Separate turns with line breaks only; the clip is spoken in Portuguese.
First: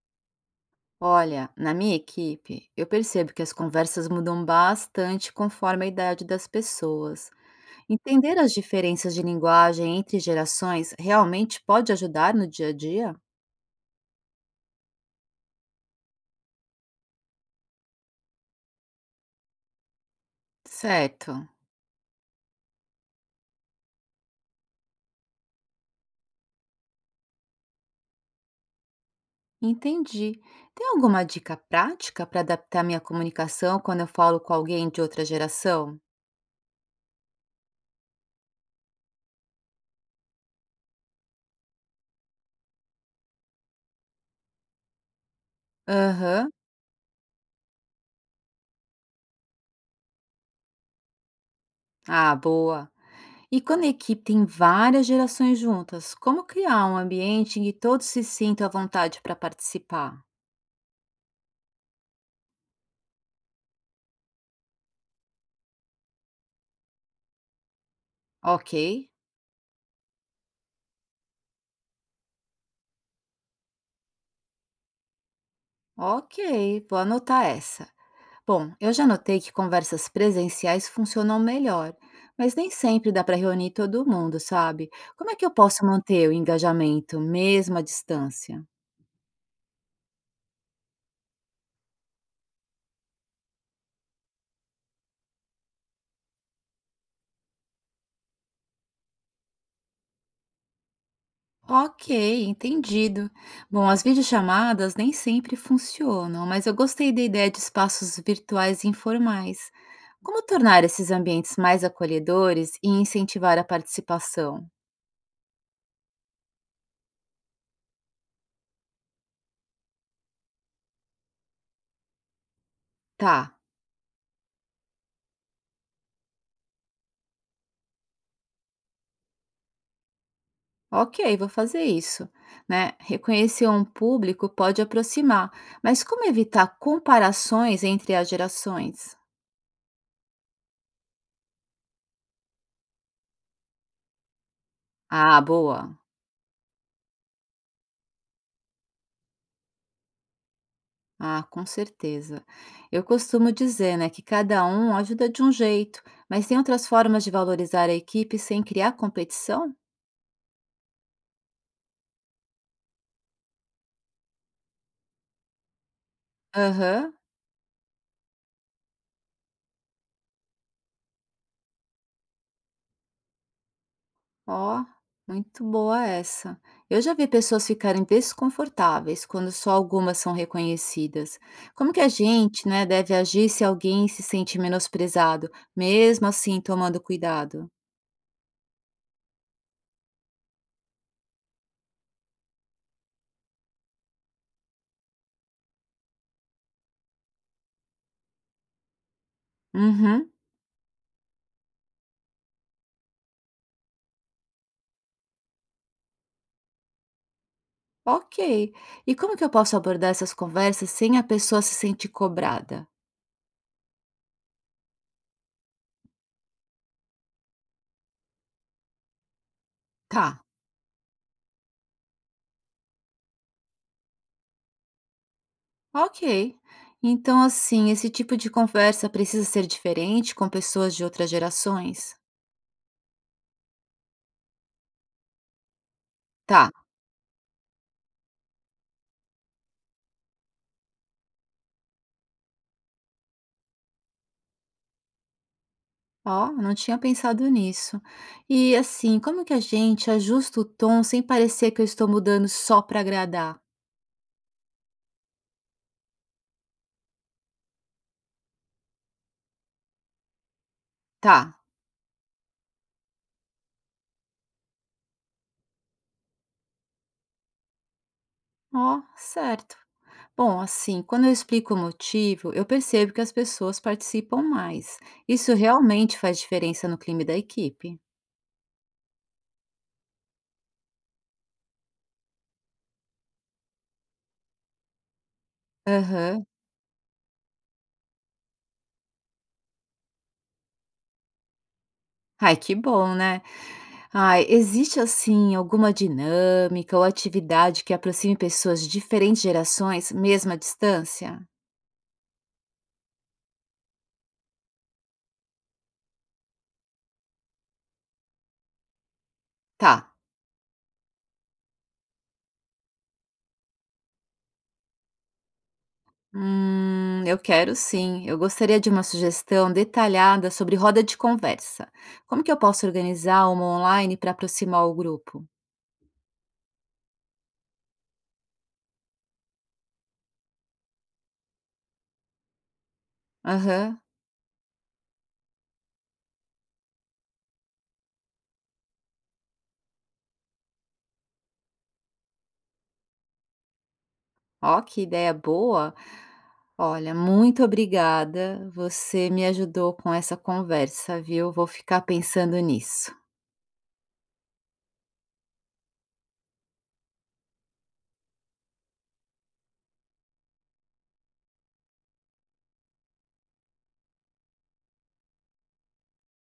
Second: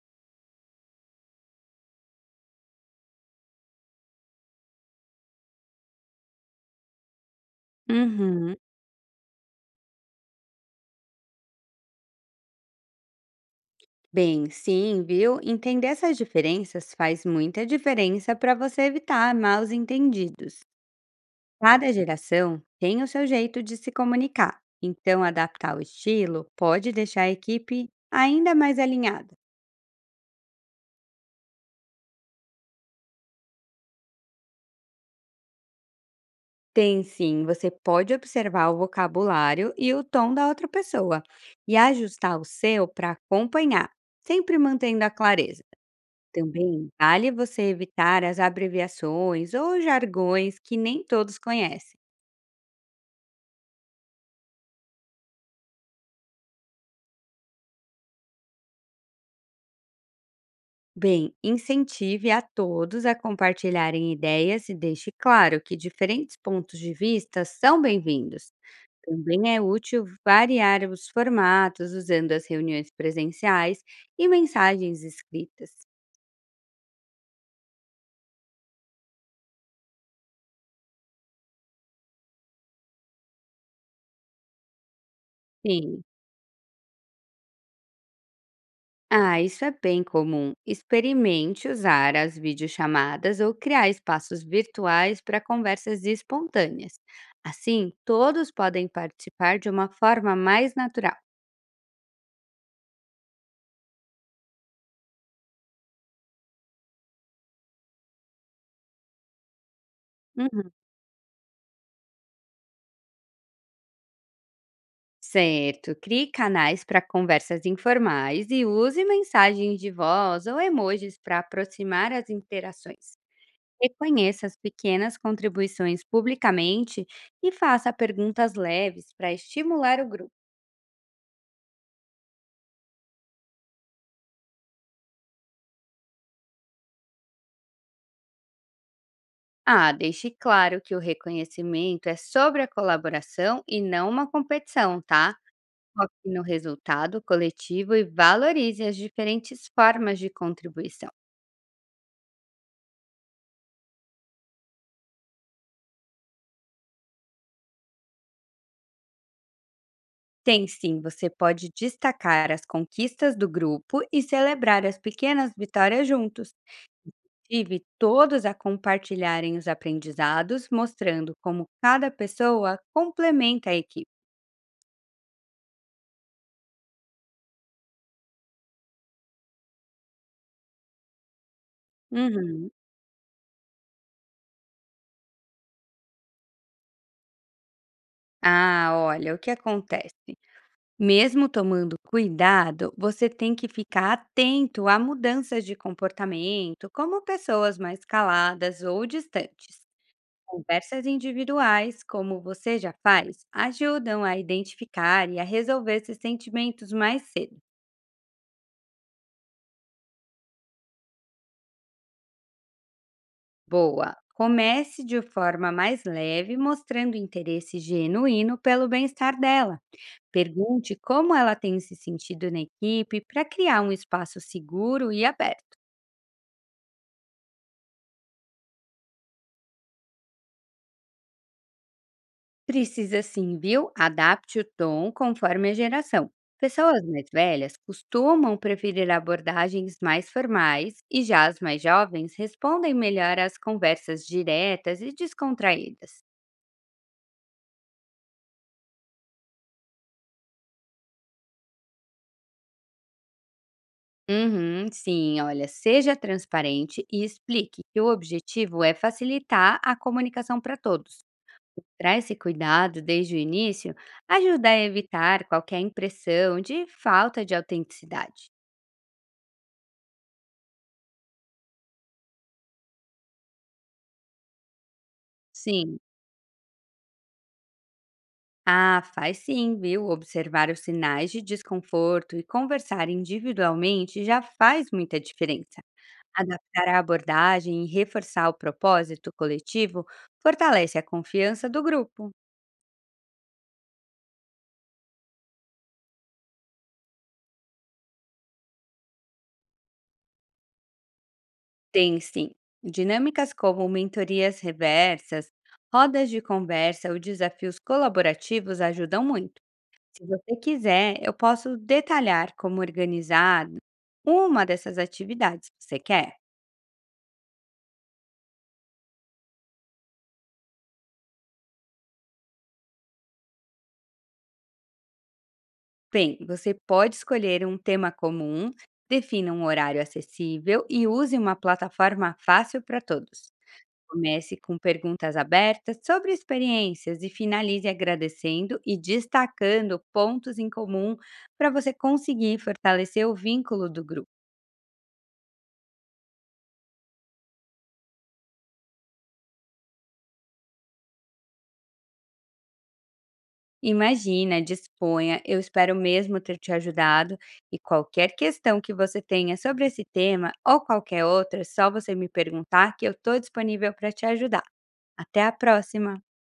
Olha, na minha equipe, eu percebo que as conversas mudam bastante conforme a idade das pessoas. Entender as
Uhum.
diferenças de linguagem entre gerações realmente pode ajudar no dia a dia?
Bem, sim, viu? Entender essas diferenças faz muita diferença para você evitar maus entendidos.
Certo,
Cada geração tem o seu jeito de se comunicar, então adaptar o estilo pode deixar a equipe ainda mais alinhada.
entendi. Tem alguma dica prática para adaptar minha comunicação quando eu falo com alguém de outra geração?
Tem sim, você pode observar o vocabulário e o tom da outra pessoa e ajustar o seu para acompanhar, sempre mantendo a clareza.
Aham,
Também vale você evitar as abreviações ou jargões que nem todos conhecem.
ah, boa. E quando a equipe tem várias gerações juntas, como criar um ambiente em que todos se sintam à vontade para participar?
Bem, incentive a todos a compartilharem ideias e deixe claro que diferentes pontos de vista são bem-vindos.
Ok.
Também é útil variar os formatos usando as reuniões presenciais e mensagens escritas.
Ok, vou anotar essa. Bom, eu já notei que conversas presenciais funcionam melhor, mas nem sempre dá para reunir todo mundo, sabe? Como é que eu posso
Sim.
manter o engajamento, mesmo à distância?
Isso é bem comum. Experimente usar as videochamadas ou criar espaços virtuais para conversas espontâneas. Assim, todos podem participar de uma forma mais natural.
Ok, entendido. Bom, as videochamadas nem sempre funcionam, mas eu gostei da ideia de espaços virtuais informais. Como
Uhum.
tornar esses ambientes mais acolhedores e incentivar a participação?
Certo, crie canais para conversas informais e use mensagens de voz ou emojis para aproximar as interações.
Tá.
Reconheça as pequenas contribuições publicamente e faça perguntas leves para estimular o grupo.
Ok, vou fazer isso, né? Reconhecer um público pode aproximar, mas como evitar comparações entre as gerações?
Deixe claro que o reconhecimento é sobre a colaboração e não uma competição, tá?
Ah, boa.
Foque no resultado coletivo e valorize as diferentes formas de contribuição.
Ah, com certeza. Eu costumo dizer, né, que cada um ajuda de um jeito, mas tem outras formas de valorizar a equipe sem criar competição?
Tem sim, você pode destacar as conquistas do grupo e celebrar as pequenas vitórias juntos.
Aham.
Tive todos a compartilharem os aprendizados, mostrando como cada pessoa complementa a equipe.
Ó, muito boa essa. Eu já vi pessoas ficarem desconfortáveis quando só algumas são reconhecidas. Como que a gente,
Uhum.
né, deve agir se alguém se sente menosprezado, mesmo assim tomando cuidado?
Olha, o que acontece? Mesmo tomando cuidado, você tem que ficar atento a mudanças de comportamento, como pessoas mais caladas ou distantes.
Uhum,
Conversas individuais, como você já faz, ajudam a identificar e a resolver esses sentimentos mais cedo.
ok. E como que eu posso abordar essas conversas sem a pessoa se sentir cobrada?
Boa! Comece de forma mais leve, mostrando interesse genuíno pelo bem-estar dela.
Tá,
Pergunte como ela tem se sentido na equipe para criar um espaço seguro e aberto.
ok. Então, assim, esse tipo de conversa precisa ser diferente com pessoas de outras gerações?
Precisa sim, viu? Adapte o tom conforme a geração.
Tá.
Pessoas mais velhas costumam preferir abordagens mais formais e já as mais jovens respondem melhor às conversas diretas e descontraídas.
Ó, não tinha pensado nisso. E assim, como que a gente ajusta o tom sem parecer que eu estou mudando só para agradar?
Uhum, sim, olha, seja transparente e explique que o objetivo é facilitar a comunicação para todos.
Tá.
Traz esse cuidado desde o início ajuda a evitar qualquer impressão de falta de autenticidade.
Ó, certo. Bom, assim, quando eu explico o motivo, eu percebo que as pessoas participam mais. Isso
Sim.
realmente faz diferença no clima da equipe.
Faz sim, viu? Observar os sinais de desconforto e conversar individualmente já faz muita diferença.
Aham.
Adaptar a abordagem e reforçar o propósito coletivo fortalece a confiança do grupo.
Ai, que bom, né? Ai, existe assim alguma dinâmica ou atividade que aproxime pessoas de diferentes gerações, mesmo à distância?
Tem sim. Dinâmicas como mentorias reversas, rodas de conversa ou desafios colaborativos ajudam muito.
Tá.
Se você quiser, eu posso detalhar como organizar uma dessas atividades. Você quer?
Eu quero sim. Eu gostaria de uma sugestão detalhada sobre roda de conversa. Como que eu posso organizar uma online para aproximar o grupo?
Bem, você pode escolher um tema comum, defina um horário acessível e use uma plataforma fácil para todos.
Aham.
Comece com perguntas abertas sobre experiências e finalize agradecendo e destacando pontos em comum para você conseguir fortalecer o vínculo do grupo.
Ó, que ideia boa. Olha, muito obrigada. Você me ajudou com essa conversa, viu? Vou ficar pensando nisso.
Imagina, disponha, eu espero mesmo ter te ajudado e qualquer questão que você tenha sobre esse tema ou qualquer outra, é só você me perguntar que eu estou disponível para te ajudar. Até a próxima.